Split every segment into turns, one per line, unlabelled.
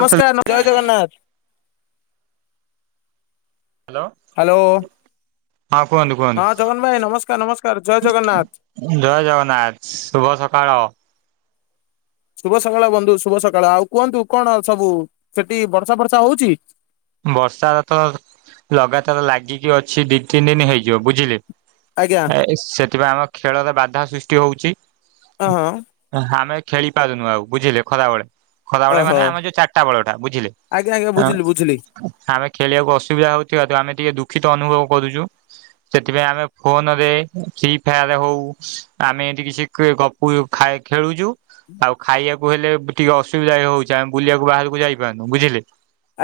ନମସ୍କାର୍ ଜୟ Jagannath. Hello
hello ହଁ କୁହନ୍ତୁ କୁହନ୍ତୁ।
ସାର ନମସ୍କାର ଜୟ ଜଗନ୍ନାଥ।
ଜୟ ଜଗନ୍ନାଥ ଶୁଭ ସକାଳ। [inaudible]
ଶୁଭ ସକାଳ ବନ୍ଧୁ ଶୁଭ ସକାଳ ଆଉ କୁହନ୍ତୁ କଣ ସବୁ ସେଠି ବର୍ଷା ଫର୍ଷା ହଉଛି।
ବର୍ଷା ଟା ତ ଲଗାତାର ଲାଗିକି ଅଛି ଦି ତିନି ଦିନ ହେଇଯିବ ବୁଝିଲେ।
ଆଜ୍ଞା।
ଏଇ ସେଠି ବା ଆମ ଖେଳରେ ବାଧା ସୃଷ୍ଟି ହଉଛି।
ଓହଁ
ଆମେ ଖେଳି ପାରୁନୁ ଆଉ ବୁଝିଲେ ଖରାବେଳେ। ଖରାବେଳେ
ଓହୋ
ମାନେ ଆମର ଯୋଉ ଚାରିଟା ବେଲଟଟା ବୁଝିଲେ
ଆଜ୍ଞା ଆଜ୍ଞା
ଆଁ।
ବୁଝିଲି ବୁଝିଲି
ଆମେ ଖେଳିବାକୁ ଅସୁବିଧା ହଉଥିବାରୁ ଆମେ ଟିକେ ଦୁଃଖିତ ଅନୁଭବ କରୁଛୁ। ସେଥିପାଇଁ ଆମେ ଫୋନ ରେ ଫ୍ରି ଫାୟାର୍ ହଉ ଆମେ ଏଠି କିଛି ଗପ ହୁଏ ଖାଏ ଖେଳୁଛୁ। ଆଉ ଖାଇଆକୁ ହେଲେ ଟିକେ ଅସୁବିଧା ହେଉଛି ଆମେ ବୁଲିଆକୁ ବାହାରକୁ ଯାଇପାରୁନୁ ବୁଝିଲେ।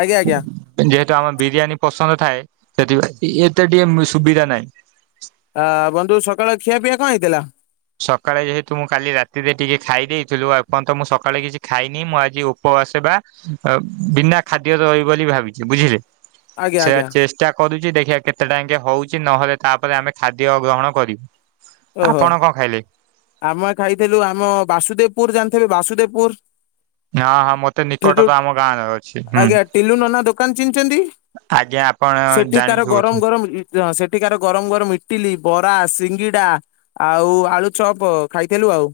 ଆଜ୍ଞା ଆଜ୍ଞା।
ଯେହେତୁ ଆମର ବିରିୟାନୀ ପସନ୍ଦ ଥାଏ ସେଥିପାଇଁ ଏତେ ଟିକେ ସୁବିଧା ନାହିଁ।
ଆ ବନ୍ଧୁ ସକାଳ ଖିଆ ପିଆ କଣ ହେଇଥିଲା?
ସକାଳେ ଯେହେତୁ ମୁଁ କାଲି ରାତିରେ ଟିକେ ଖାଇ ଦେଇଥିଲୁ ଏପର୍ଯ୍ୟନ୍ତ ମୁଁ ସକାଳେ କିଛି ଖାଇନି ମୁଁ ଆଜି ଓପବାସ ବା। ଆଉ ବିନା ଖାଦ୍ୟ ରହିବ ବୋଲି ଭାବିଛି ବୁଝିଲେ
ଆଜ୍ଞା
ସେ ଚେ
ଆଜ୍ଞା
ଚେଷ୍ଟା କରୁଚି ଦେଖିଆ କେତେଟା ଆଙ୍କେ ହଉଛି ନହେଲେ ତାପରେ ଆମେ ଖାଦ୍ୟ ଗ୍ରହଣ କରିବୁ।
ଓହୋ।
ଆପଣ କଣ ଖାଇଲେ?
ଆମେ ଖାଇଥିଲୁ ଆମ ବାସୁଦେବପୁର ଜାଣିଥିବେ ବାସୁଦେବପୁର
ହଁ ହଁ ମତେ ନିକଟ
ସେଠୁ
ତ ଆମ ଗାଁରେ ଅଛି ହୁଁ
ଆଜ୍ଞା ଟିଲୁ ନନା ଦୋକାନ ଚିହ୍ନିଚନ୍ତି।
ଆଜ୍ଞା ଆପଣ
ସେଠି କାର
ଜାଣିଛୁ ବୋଧେ।
ଗରମ ଗରମ ଇ ହଁ ସେଠିକାର ଗରମ ଗରମ ଇଟିଲି, ବରା, ସିଙ୍ଗେଡା, ଆଉ ଆଳୁ ଚପ୍ ଖାଇଥିଲୁ ଆଉ।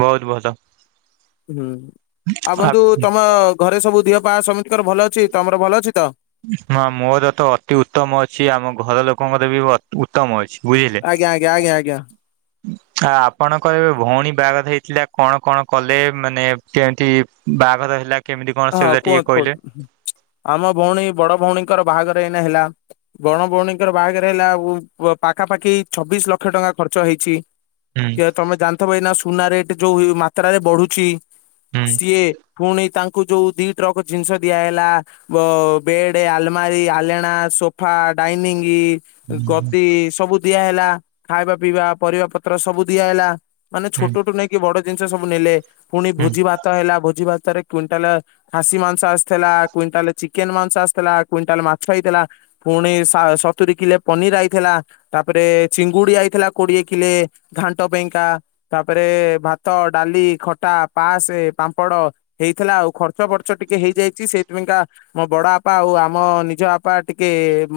ବହୁତ୍ ଭଲ।
ହୁଁ, ଆଉ ବନ୍ଧୁ ତମ ଘରେ ସବୁ ଦେହ ପା ସମୀତିଙ୍କର ଭଲ ଅଛି ତମର ଭଲ ଅଛି ତ?
ହଁ, ମୋର ତ ଅତି ଉତ୍ତମ ଅଛି ଆମ ଘର ଲୋକଙ୍କର ବି ଉତ୍ତମ ଅଛି ବୁଝିଲେ।
ଆଜ୍ଞା, ଆଜ୍ଞା, ଆଜ୍ଞା, ଆଜ୍ଞା।
ଆ ଆପଣଙ୍କର ଏବେ ଭଉଣୀ ବାହାଘର ହେଇଥିଲା କଣ କଣ କଲେ ମାନେ କେମତି ବାହାଘର ହେଲା କେମିତି କଣ
ହଁ
ସେଗୁଡା ଟିକେ
କୁହନ୍ତୁ
କହିଲେ।
କୁହନ୍ତୁ ଆମ ଭଉଣୀ ବଡ ଭଉଣୀଙ୍କର ବାହାଘର ଏଇନା ହେଲା। ବଣ ଭଉଣୀଙ୍କର ବାହାଘର ହେଲା ଉ ପାଖାପାଖି ଛବିଶ ଲକ୍ଷ ଟଙ୍କା ଖର୍ଚ୍ଚ ହେଇଛି [unintelligible]
ହୁଁ
କିଅ ତମେ ଜାଣିଥିବ ଏଇନା ସୁନା ରେଟ୍ ଯୋଉ ମାତ୍ରାରେ ବଢୁଛି।
ହୁଁ
ସିଏ ପୁଣି ତାଙ୍କୁ ଯୋଉ ଦି ଟ୍ରକ ଜିନିଷ ଦିଆ ହେଲା। ବ ବେଡ୍, ଆଲମାରି, ଆଲେଣା, ସୋଫା, ଡାଇନିଂ ଗଦି ସବୁ ଦିଆହେଲା ଖାଇବା ପିଇବା ପରିବା ପତ୍ର ସବୁ ଦିଆହେଲା। ମାନେ
ହୁଁ
ଛୋଟଠୁ ନେଇକି ବଡ ଜିନିଷ ସବୁ ନେଲେ ପୁଣି
ହୁଁ
ଭୋଜି ଭାତ ହେଲା ଭୋଜି ଭାତରେ କୁଇଣ୍ଟାଲ୍ ଖାସି ମାଂସ ଆସିଥିଲା, କୁଇଣ୍ଟାଲ୍ ଚିକେନ ମାଂସ ଆସିଥିଲା, କୁଇଣ୍ଟାଲ୍ ମାଛ ହେଇଥିଲା। ପୁଣି ସତୁରୀ କିଲେ ପନିର୍ ଆଇଥିଲା। ତାପରେ ଚିଙ୍ଗୁଡି ଆଇଥିଲା କୋଡିଏ କିଲେ ଘାଣ୍ଟ ପାଇଁଙ୍କା। ତାପରେ ଭାତ ଡାଲି ଖଟା ପାସେ ପାମ୍ପଡ। ହେଇଥିଲା ଆଉ ଖର୍ଚ୍ଚ ବର୍ଚ୍ଚ ଟିକେ ହେଇଯାଇଛି ସେଥିପାଇକା ମୋ ବଡ ବାପା ଆଉ ଆମ ନିଜ ବାପା ଟିକେ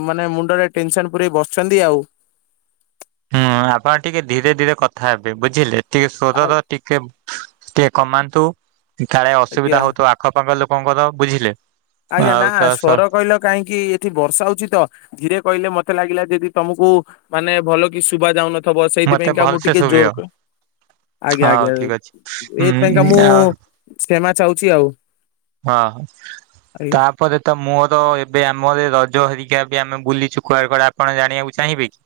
ମାନେ ମୁଣ୍ଡରେ ଟେନସନ ପୁରେଇ ବସିଚନ୍ତି ଆଉ।
ହ ଆପଣ ଟିକେ ଧୀରେ ଧୀରେ କଥା ହେବେ ବୁଝିଲେ ଟିକେ
ଆ-
ସର ଟିକେ ଟିକେ କମାନ୍ତୁ କାଳେ ଅସୁବିଧା
ଆଜ୍ଞା
ହଉୁ ଆ ଖପାଙ୍କ ଲୋକଙ୍କର ବୁଝିଲେ
ଆଜ୍ଞା
ଆଉ
ନା
ତ ସ
ସ୍ୱର କହିଲ କାହିଁକି ଏଠି ବର୍ଷା ହଉଛି ତ ଧୀରେ କହିଲେ ମତେ ଲାଗିଲା ଯଦି ତମକୁ ମାନେ ଭଲ କି ଶୁବା ଯାଉନ ଥବ
ମତେ
ସେଇଥିପାଇଁକା ମୁଁ
ଭଲସେ
ଟିକେ
ଶୁଭିବ
ଜୋର କ ଆଜ୍ଞା
ହଉ
ଆଜ୍ଞା
ଠିକ ଅଛି
ଏଇଥିପାଇଁକା
ଉଁ
ମୁଁ ସେ୍ଷମା ଚାହୁଛି ଆଉ।
ହଁ
ଆଜ୍ଞା
ତା ଏପରେ ତ ମୁୋର ଏବେ ଆମର ରଜ ହେରିକା ବି ଆମେ ବୁଲିଛୁ କୁଆ କଡ଼େ ଆପଣ ଜାଣିବାକୁ ଚାହିଁବେ କି?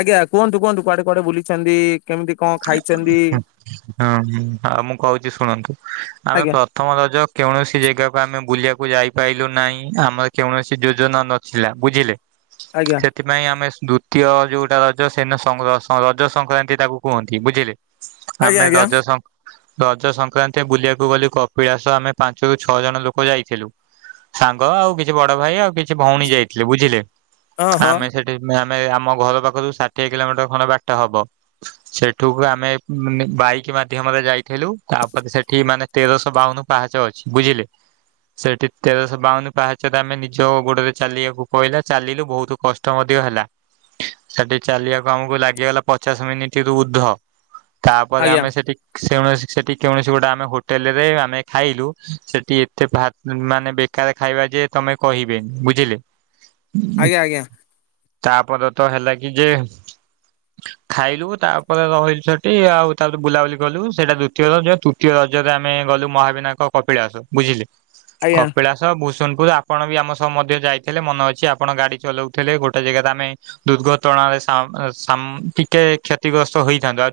ଆଜ୍ଞା କୁହନ୍ତୁ କୁହନ୍ତୁ କୁଆଡ଼େ କୁଆଡ଼େ ବୁଲିଛନ୍ତି। କେମିତି କଣ ଖାଇଛନ୍ତି
ହୁଁ ହଁ ଆଉ ମୁଁ କହୁଛି ଶୁଣନ୍ତୁ ଆମେ
ଆଜ୍ଞା
ପ୍ରଥମ ରଜ କୌଣସି ଜାଗାକୁ ଆମେ ବୁଲିଆକୁ ଯାଇପାରିଲୁ ନାହିଁ ଆମର କୌଣସି ଯୋଜନା ନଥିଲା ବୁଝିଲେ।
ଆଜ୍ଞା।
ସେଥିପାଇଁ ଆମେ ଦ୍ଵିତୀୟ ଯୋଉଟା ରଜ ସେନ ରଜ ସଂକ୍ରାନ୍ତି ତାକୁ କୁହନ୍ତି ବୁଝିଲେ।
ଆଜ୍ଞା
ଆମେ
ଆଜ୍ଞା
ରଜ ସ ରଜ ସଂକ୍ରାନ୍ତି ବୁଲିଆକୁ ଗଲେ କପିଳାସ ଆମେ ପାଞ୍ଚରୁ ଛଅ ଜଣ ଲୋକ ଯାଇଥିଲୁ। ସାଙ୍ଗ ଆଉ କିଛି ବଡ ଭାଇ ଆଉ କିଛି ଭଉଣୀ ଯାଇଥିଲେ ବୁଝିଲେ
ହଁ ହଁ
ଆମେ ସେଠି ଆମେ ଆମ ଘର ପାଖରୁ ଷାଠିଏ କିଲୋମିଟର ଖଣ୍ଡ ବାଟ ହବ। ସେଠୁକୁ ଆମେ ବାଇକ ମାଧ୍ୟମରେ ଯାଇଥିଲୁ ତାପରେ ସେଠି ମାନେ ତେରଶହ ବାଉନ ପାହାଚ ଅଛି ବୁଝିଲେ ସେଠି ତେରଶହ ବାଉନ ପାହାଚରେ ଆମେ ନିଜ ଗୋଡରେ ଚାଲିବାକୁ କହିଲା ଚାଲିଲୁ ବହୁତ କଷ୍ଟ ମଧ୍ୟ ହେଲା ସେଠି ଚାଲିବାକୁ ଆମକୁ ଲାଗିଗଲା ପଚାଶ ମିନିଟ ଉଦ୍ଧ ତାପରେ
ଆଜ୍ଞା
ଆମେ ସେଠି ସେଠି କୌଣସି ଗୋଟେ ଆମେ ହୋଟେଲ ରେ ଆମେ ଖାଇଲୁ ସେଠି ଏତେ ବା ମାନେ ବେକାର ଖାଇବା ଯେ ତମେ କହିବେନି ବୁଝିଲେ
ଆଜ୍ଞା ଆଜ୍ଞା
ତାପରେ ତ ହେଲା କି ଯେ ଖାଇଲୁ ତାପରେ ରହିଲୁ ସେଠି ଆଉ ତାପରେ ବୁଲାବୁଲି କଲୁ ସେଇଟା ଦ୍ିତୀୟ ରଜ ତୃତୀୟ ରଜରେ ଆମେ ଗଲୁ ମହାବିନାୟକ କପିଳାସ ବୁଝିଲେ
ଆଜ୍ଞା
କପିଳାସ। ଭୁସୁନପୁର ଆପଣ ବି ଆମ ସହ ମଧ୍ୟ ଯାଇଥିଲେ ମନେ ଅଛି ଆପଣ ଗାଡି ଚଲାଉଥିଲେ ଗୋଟେ ଜାଗାାରେ ଆମେ ଦୁର୍ଘଟଣାରେ ଟିକେ କ୍ଷତିଗ୍ରସ୍ତ ହେଇଥାନ୍ତୁ ଆ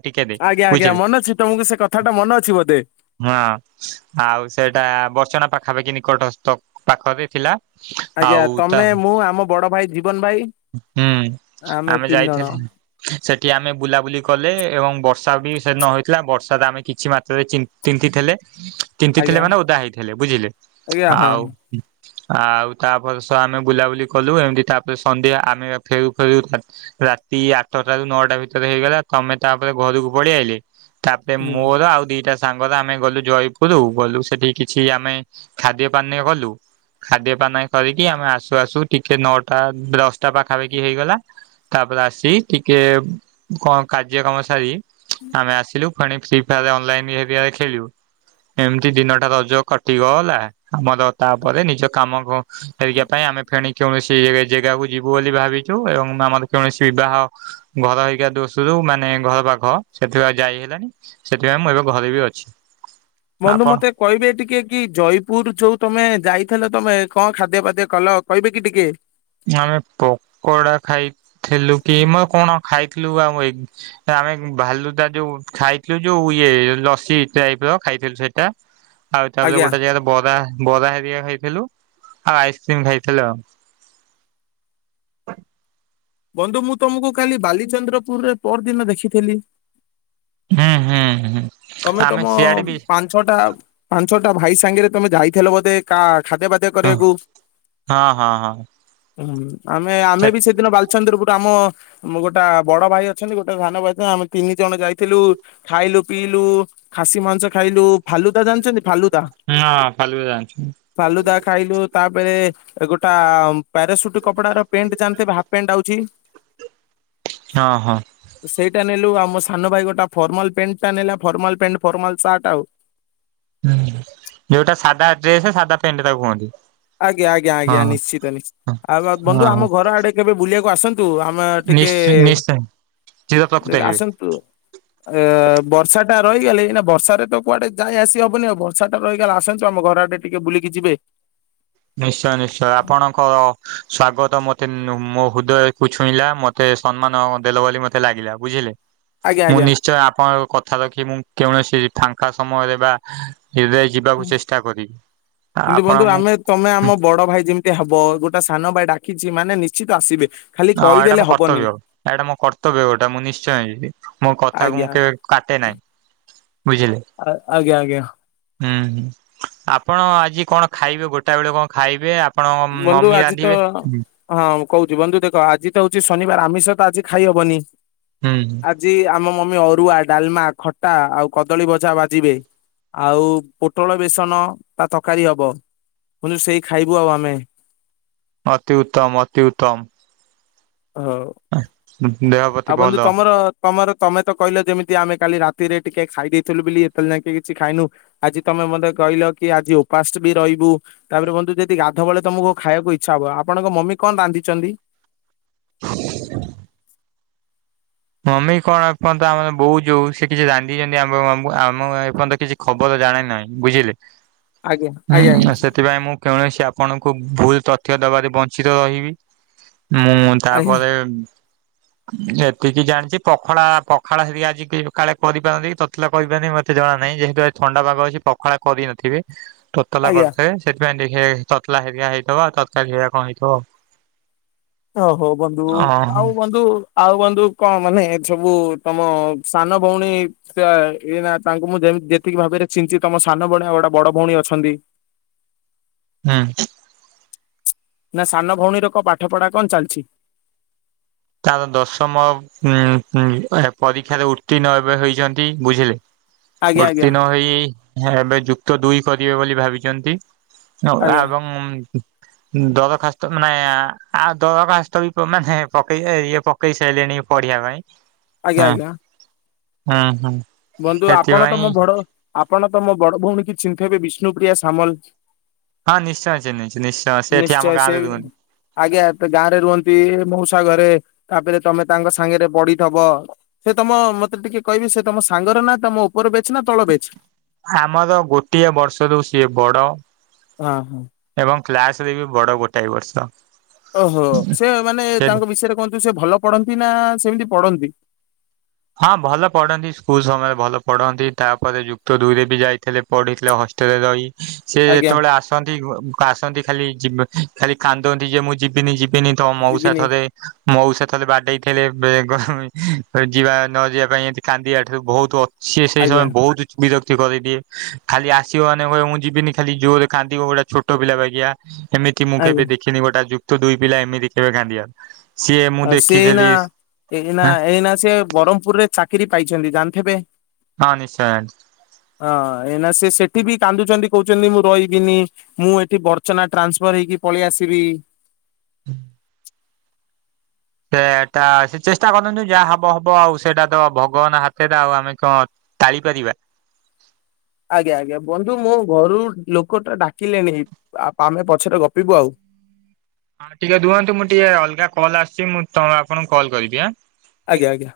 ଆଜ୍ଞା ଆଜ୍ଞା ମନେ ଅଛି ତମକୁ ସେ କଥାଟା ମନେ ଅଛି ବୋଧେ
ହଁ ଆଉ ସେଇଟା ବର୍ଚନା ପାଖାପାଖି ନିକଟସ୍ଥ ପାଖରେ ଥିଲା।
ଆଜ୍ଞା
ଆଉ ତା
ତମେ ମୁଁ ଆମ ବଡ ଭାଇ ଜୀବନ ଭାଇ
ହୁଁ ଆମେ
ତିନି ଜଣ
ଯାଇଥିଲେ। ସେଠି ଆମେ ବୁଲାବୁଲି କଲେ ଏବଂ ବର୍ଷା ବି ସେ ନ ହେଥିଲା ବର୍ଷା ଆମେ କିଛି ମାତ୍ରାରେ ତିଁଥିଲେ। ତିତି
ଆଜ୍ଞା
ଥିଲେ ମାନେ ଓଦା ହେଇଥିଲେ ବୁଝିଲେ
ଆଜ୍ଞା ହଁ
ଆଉ ଆଉ ତାପରେସ ଆମେ ବୁଲାବୁଲି କଲୁ ଏମିତି ତାପରେ ସନ୍ଧ୍ୟା ଆମେ ଫେରୁ ଫେରୁ ରାତି ଆଠଟ ର ନଅଟା ଭିତରେ ହେଇଗଲା ତମେ ତାପରେ ଘରକୁ ପଳେଇ ଆଇଲେ ତାପରେ
ହୁଁ
ମୋର ଆଉ ଦିଟା ସାଙ୍ଗର ଆମେ ଗଲୁ ଜୟପୁର ଗଲୁ ସେଠି କିଛି ଆମେ ଖାଦ୍ୟ ପାନୀୟ ଗଲୁ ଖାଦ୍ୟ ପାନ କରିକି ଆମେ ଆସୁ ଆସୁ ଟିକେ ନଅଟା ଦଶଟା ପାଖାପାଖି ହେଇଗଲା। ତାପରେ ଆସି ଟିକେ କଁ କାର୍ଯ୍ୟ କମ ସାରି ଆମେ ଆସିଲୁ। ଫୁଣି ଫ୍ରି ଫାୟାର ଅନଲାଇନ୍ ଘେରିକା ଖେଳିବୁ। ଏମିତି ଦିନଟା ରଜ କଟିଗଲା ଆମର ତାପରେ ନିଜ କାମ ଘ ହେରିକା ପାଇଁ ଆମେ ଫେଣି କୌଣସି ଜେଗାକୁ ଯିବୁ ବୋଲି ଭାବିଛୁ ଏବଂ ଆମର କୌଣସି ବାହ। ଘର ହେରିକା ଦୋଷରୁ ମାନେ ଘର ପାଖ ସେଥିପାଇଁ ଯାଇ ହେଲାଣି ସେଥିପାଇଁ ମୁଁ ଏବେ ଘରେ ବି ଅଛି। [unintelligible]
ବନ୍ଧୁ ମତେ। କହିବେ ଟିକେ କି ଜୟପୁର ଯୋଉ ତମେ ଯାଇଥିଲ ତମେ କଣ ଖାଦ୍ୟ ପାାଦ୍ୟ କଲ କହିବେ କି ଟିକେ।
ଆମେ ପକୋଡା ଖାଇଥିଲୁ କି ମ କଣ ଖାଇଥିଲୁ ଆଉ ମୋର ଇ ଆମେ ଭାଲୁଦା ଯୋଉ ଖାଇଥିଲୁ ଯୋଉ ଇଏ ଲସି ଟାଇପ ଖାଇଥିଲୁ ସେଇ ଟା ଆଉ ତାପ
ଆଜ୍ଞା
ଗୋଟେ ଜାଗା ରେ। ବରା ବରା ହେରିକା ଖାଇଥିଲୁ ଆଉ ଆଇସ୍କ୍ରିମ ଖାଇଥିଲୁ ଆଉ। ହ [unintelligible]
ବନ୍ଧୁ ମୁଁ ତମକୁ କାଲି ବାଲିଚନ୍ଦ୍ରପୁରରେ ପର ଦିନ ଦେଖିଥିଲି।
ହୁଁ ହୁଁ ହୁଁ।
ତମେ
ଆମେ
ତମ
ସିଆଡେ ବି
ପାଞ୍ଚ ଛଟା ପାଞ୍ଚ ଛଟା ଭାଇ ସାଙ୍ଗରେ ତମେ ଯାଇଥିଲ ବୋଧେ କା ଖାଦ୍ୟ ପା
ହୁଁ ହଁ ହଁ ହଁ।
ହୁଁ ଆମେ ଆମେ
ସେ
ବି ସେଦିନ ବାଲଚନ୍ଦ୍ର ପୁରୁ ଆମ। ଆମ ଗୋଟେ ବଡ ଭାଇ ଅଛନ୍ତି ଗୋଟେ ସାନ ଭାଇଛନ୍ତି ଆମେ ତିନି ଜଣ ଯାଇଥିଲୁ ଖାଇଲୁ। ପିଇଲୁ ଖାସି ମାଂସ ଖାଇଲୁ ଫାଲୁଦା ଜାଣିଛନ୍ତି ଫାଲୁଦା।
ହଁ ଫାଲୁଦା ଜାଣିଛି
ଫାଲୁଦା ଖାଇଲୁ ତାପରେ। ଏ ଗୋଟା ପ୍ୟାରାସୁଟ କପଡାର ପେଣ୍ଟ ଜାଣିଥିବେ ହାଫ ପେଣ୍ଟ ଆଉଛି।
ହଁ ହଁ।
ସେଇଟା ନେଲୁ ଆଉ ମୋ ସାନ ଭାଇ ଗୋଟେ ଫର୍ମାଲ ପେଣ୍ଟ ଟା ନେଲା ଫର୍ମାଲ ପେଣ୍ଟ ଫର୍ମାଲ ସାର୍ଟ ଆଉ।
ହୁଁ ଯୋଉଟା ସାଧା ଡ୍ରେସ ସାଧା ପେଣ୍ଟ ତାକୁ କୁହନ୍ତି।
ଆଜ୍ଞା ଆଜ୍ଞା ଆଜ୍ଞା
ହଁ
ନିଶ୍ଚିତ ନିଶ୍ଚି
ହଁ
ଆଉ ଆ ବନ୍ଧୁ
ହଁ
ଆମ ଘର ଆଡେ କେବେ ବୁଲିବାକୁ ଆସନ୍ତୁ ଆ ମା ଟିକେ,
ନିଶ୍ଚୟ ନିଶ୍ଚୟ ଚିର ପ୍ରକୃତ
ଟିକେ
ହେବେ
ଆସନ୍ତୁ। ଏ ବର୍ଷା ଟା ରହିଗଲେ ଏଇନା ବର୍ଷାରେ ତ କୁଆଡେ ଯାଇ ଆସି ହବନି ଆଉ ବର୍ଷା ଟା ରହିଗଲା ଆସନ୍ତୁ ଆମ ଘର ଆଡେ ଟି ଟିକେ ବୁଲିକି ଯିବେ।
ନିଶ୍ଚୟ ନିଶ୍ଚୟ ଆପଣଙ୍କର ସ୍ଵାଗତ ମତ୍ ତି ନୁ ମୋ ହୃଦୟକୁ ଛୁଇଁଲା ମତେ ସମ୍ମାନ ଦେଲ ବୋଲି ମତେ ଲାଗିଲା ବୁଝିଲେ।
ଆଜ୍ଞା
ମୁଁ
ଆଜ୍ଞା।
ନିଶ୍ଚୟ ଆପଣଙ୍କ କଥା ରଖି ମୁଁ କୌଣସି ଫାଙ୍କା ସମୟରେ ବା କେବେ ଯିବାକୁ ଚେଷ୍ଟା କରିବି ଆ
କିନ୍ତୁ ବନ୍ଧୁ
ଆପଣ ମୁଁ।
ଆମେ ତମେ ଆମ ବଡ ଭାଇ ଯେମିତିଆ ହବ ଗୋଟେ ସାନ ଭାଇ ଡାକିଛି ମାନେ ନିଶ୍ଚିତ ଆସିବେ। ଖାଲି
ହଁ ଏଇଟା
କହିଦେଲେ
ମୋ
ହବନି
କର୍ତ୍ତବ୍ୟ। ଏଇଟା ମୋ କର୍ତ୍ତବ୍ୟ ଗୋଟା ମୁଁ ନିଶ୍ଚୟ ଯିବି ମୋ କଥାକୁ
ଆଜ୍ଞା
ମୁଁ କେବେ କାଟେ ନାହିଁ। ବୁଝିଲେ।
ଆଜ୍ଞା ଆଜ୍ଞା।
ହୁଁ ହୁଁ ଆପଣ ଆଜି କଣ ଖାଇବେ ଗୋଟା ବେଳେ କଣ ଖାଇବେ ଆ ଆପଣଙ୍କ
ବନ୍ଧୁ
ମମି
ଆଜି ତ
ରାନ୍ଧିବେ। ହୁଁ
ହଁ କହୁଛି ବନ୍ଧୁ ଦେଖ ଆଜି ତ ହଉଛି ଶନିବାର ଆମିଷ ତ ଆଜି ଖାଇହବନି।
ହୁଁ ହୁଁ।
ଆଜି ଆମ ମମି ଅରୁଆ, ଡାଲମା, ଖଟା ଆଉ କଦଳୀ ଭଜା ଭାଜିବେ। ଆଉ ପୋଟଳ ବେସନ ତା ତରକାରୀ ହବ ବନ୍ଧୁ ସେଇ ଖାଇବୁ ଆଉ ଆମେ। [inaudible]
ଅତି ଉତ୍ତମ ଅତି ଉତ୍ତମ।
ହଉ।
ଦେହ ଭ
ଆଉ ବନ୍ଧୁ ତମର ତମର ତମେ ତ କହିଲ ଯେମିତି ଆମେ କାଲି ରାତିରେ ଟିକେ ଖାଇ ଦେଇଥିଲୁ ବୋଲି ଏତେବେଳେ ଯାଏ କେହି କିଛି ଖାଇନୁ ଆଜି ତମେ ମତେ କହିଲ କି ଆଜି ଉପାଷ୍ଟ ବି ରହିବୁ। ତାପରେ ବନ୍ଧୁ ଯଦି ଗାଧୁଆ ବଳେ ତମକୁ ଖାଇବାକୁ ଇଚ୍ଛା ହବ ଆପଣଙ୍କ ମମି କଣ ରାନ୍ଧିଛନ୍ତି?
[inaudible] ମମି କଣ ଏପର୍ଯ୍ୟନ୍ତ ଆମର ବୋଉ ଯୋଉ ସେ କିଛି ରାନ୍ଧିଛନ୍ତି ଆମ ମ ଆମ ଏପର୍ଯ୍ୟନ୍ତ କିଛି ଖବର ଜାଣେ ନାହିଁ ବୁଝିଲେ
ଆଜ୍ଞା ଆଜ୍ଞା ଆଜ୍ଞା
ହୁଁ ସେଥିପାଇଁ ମୁଁ କୌଣସି ଆପଣଙ୍କୁ ଭୁଲ ତଥ୍ୟ ଦେବାରେ ବଞ୍ଚିତ ରହିବି ମୁଁ
ଆଜ୍ଞା
ତାପରେ କିିକି ଜାଣିଛି ପଖଳା ପଖାଳ ହେବି ଆଜି କି କାଳେ କରିପାରନ୍ତି କି ତତଲା କରିପାରନ୍ତି ମତେ ଜଣା ନାହିଁ ଯେହେତୁ ଆ ଥଣ୍ଡା ପାଗ ଅଛି ପଖାଳ କରିନଥିବେ ତତଲା
ଆଜ୍ଞା
କରିଥିବେ। ସେଥିପାଇଁ ଦେଖେ ତତଲା ହେରିଆ ହେଇଥିବ ତରକାରୀ ହେରିଆ କଣ ହେଇଥିବ ଆଉ।
ଓହୋ ବନ୍ଧୁ
ଓହୋ
ଆଉ ବନ୍ଧୁ ଆଉ ବନ୍ଧୁ କଣ ମାନେ ସବୁ ତମ ସାନ ଭଉଣୀ ସେ ଏଇ ନା ତାଙ୍କୁ ମୁଁ ଯେମ୍ ଯେତିକି ଭାବରେ ଚିଞ୍ଚି ତମ ସାନ ଭଉଣୀ ଆଉ ଗୋଟେ ବଡ ଭଉଣୀ ଅଛନ୍ତି।
ହୁଁ।
ନା ସାନ ଭଉଣୀର କଣ ପାଠ ପଢା କଣ ଚାଲିଛି?
ତାର ଦଶମ ଉ ପରୀକ୍ଷାରେ ଉତ୍ତୀଣ୍ଣ ଏବେ ହେଇଛନ୍ତି ବୁଝିଲେ।
ଆଜ୍ଞା ଆଜ୍ଞା
ଉତ୍ତୀର୍ଣ ହୋଇ ଏବେ ଯୁକ୍ତ ଦୁଇ କରିବେ ବୋଲି ଭାବିଛନ୍ତି। ଓ
ଆଜ୍ଞା
ଆବଂ ଦରଖାସ୍ତ ମାନେ ଆ ଦରଖାସ୍ତ ବି ମାନେ ପକେଇ ଇଏ ପକେଇ ସାରିଲେଣି ପଢିବା ପାଇଁ
ଆଜ୍ଞା
ହଁ
ଆଜ୍ଞା।
ହୁଁ ହୁଁ।
ବନ୍ଧୁ ଆପଣ ତ
ସେଥିପାଇଁ
ମୋ ବଡ ଆପଣ ତ ମୋ ବଡ ଭଉଣୀ କି ଚିନ୍ହିଥିବେ ବିଷ୍ଣୁପ୍ର୍ରିୟା ସାମଲ।
ହଁ ନିଶ୍ଚୟ ଚିନ୍ହିଚି ନିଶ୍ଚୟ ସେଠି ଆମ
ନିଶ୍ଚୟ ସେ
ଗାଁରେ ରୁହନ୍ତି।
ଆଜ୍ଞା ଏବେ ଗାଁରେ ରୁହନ୍ତି ମଉସା ଘରେ ତାପରେ ତମେ ତାଙ୍କ ସାଙ୍ଗରେ ପଢିଥବ। ସେ ତମ ମତେ ଟିକେ କହିବେ ସେ ତମ ସାଙ୍ଗର ନା ତମ ଉପ୍ ଉପର ବ୍ୟାଚ୍ ନା ତଳ ବ୍ୟାଚ୍?
ଆମର ଗୋଟିଏ ବର୍ଷ ରୁ ସିଏ ବଡ
ହଁ।
ଏବଂ କ୍ଲାସରେ ବି ବଡ ଗୋଟାଏ ବର୍ଷ।
ଓହୋ ସେ ମାନେ
ସେ
ତାଙ୍କ ବିଷୟରେ କୁହନ୍ତୁ ସେ ଭଲ ପଢନ୍ତି ନା ସେମିତି ପଢନ୍ତି?
ହଁ ଭଲ ପଢନ୍ତି ସ୍କୁଲ ସମୟରେ ଭଲ ପଢ଼ନ୍ତି ତାପରେ ଯୁକ୍ତ ଦୁଇରେ ବି ଯାଇଥିଲେ ପଢିଥିଲେ ହଷ୍ଟେଲରେ ରହି ସେ
ଆଜ୍ଞା
ଯେତେବେଳେ ଆସନ୍ତି ଆସନ୍ତି ଖାଲି ଯି ଖାଲି କାନ୍ଦନ୍ତି ଯେ ମୁଁ ଯିବିନି ଯିବି ବିନି ତ ମଉସା
ଯିବିନି
ଥରେ ମଉସା ଥରେ ବାଡ଼େଇ ଥିଲେ ବେଗ ଯିବା ନ ଯିବା ପାଇଁ ଏମିତି କାନ୍ଦିବାଠୁ ବହୁତ ଅଛି ସେଇ
ଆଜ୍ଞା
ସମୟ ବହୁତ ବିରକ୍ତି କରିଦିଏ ଖାଲି ଆସିବ ମାନେ କ ମୁଁ ଯିବିନି ଖାଲି ଜୋରରେ କାନ୍ଦିବ ଗୋଟେ ଛୋଟ ପିଲା ବା ଗିଆ। ଏମିତି ମୁଁ
ଆଜ୍ଞା
କେବେ ଦେଖିନି ଗୋଟେ ଯୁକ୍ତ ଦୁଇ ପିଲା ଏମିତି କେବେ କାନ୍ଦିବାର।
ସେ ଏଇନା ଏଇନା ଏଇନା ସେ ବରମ୍ପୁରରେ ଚାକିରି ପାଇଛନ୍ତି ଜାଣିଥିବେ?
ହଁ ନିଶ୍ଚୟ।
ହଁ ଏଇନା ସେ ସେଠି ବି କାନ୍ଦୁଛନ୍ତି କହୁଛନ୍ତି ମୁଁ ରହିବିନି ମୁଁ ଏଠି ବର୍ଚ୍ଚନା ଟ୍ରାନ୍ସଫର ହେଇକି ପଳେଇ ଆସିବି।
ହୁଁ ସେଟା ସେ ଚେଷ୍ଟା କରନ୍ତୁ ଯାହା ହବ ହବ ଆଉ ସେଇଟା ତ ଭଗବାନ ହାତରେ ଆଉ ଆମେ କଣ। ଟାଳିପାରିବା
ଆଜ୍ଞା ଆଜ୍ଞା ବନ୍ଧୁ ମୁଁ ଘରୁ ଲୋକଟା ଡାକିଲେଣିି ଆମେ ପଛରେ ଗପିବୁ ଆଉ
ହଁ ଟିକେ ରୁହନ୍ତୁ ମୁଁ ଟିକେ ଅଲଗା କଲ୍ ଆସିଛି ମୁଁ ତ ଆପଣଙ୍କୁ କଲ୍ କରିବି ହାଁ
ଆଜ୍ଞା ଆଜ୍ଞା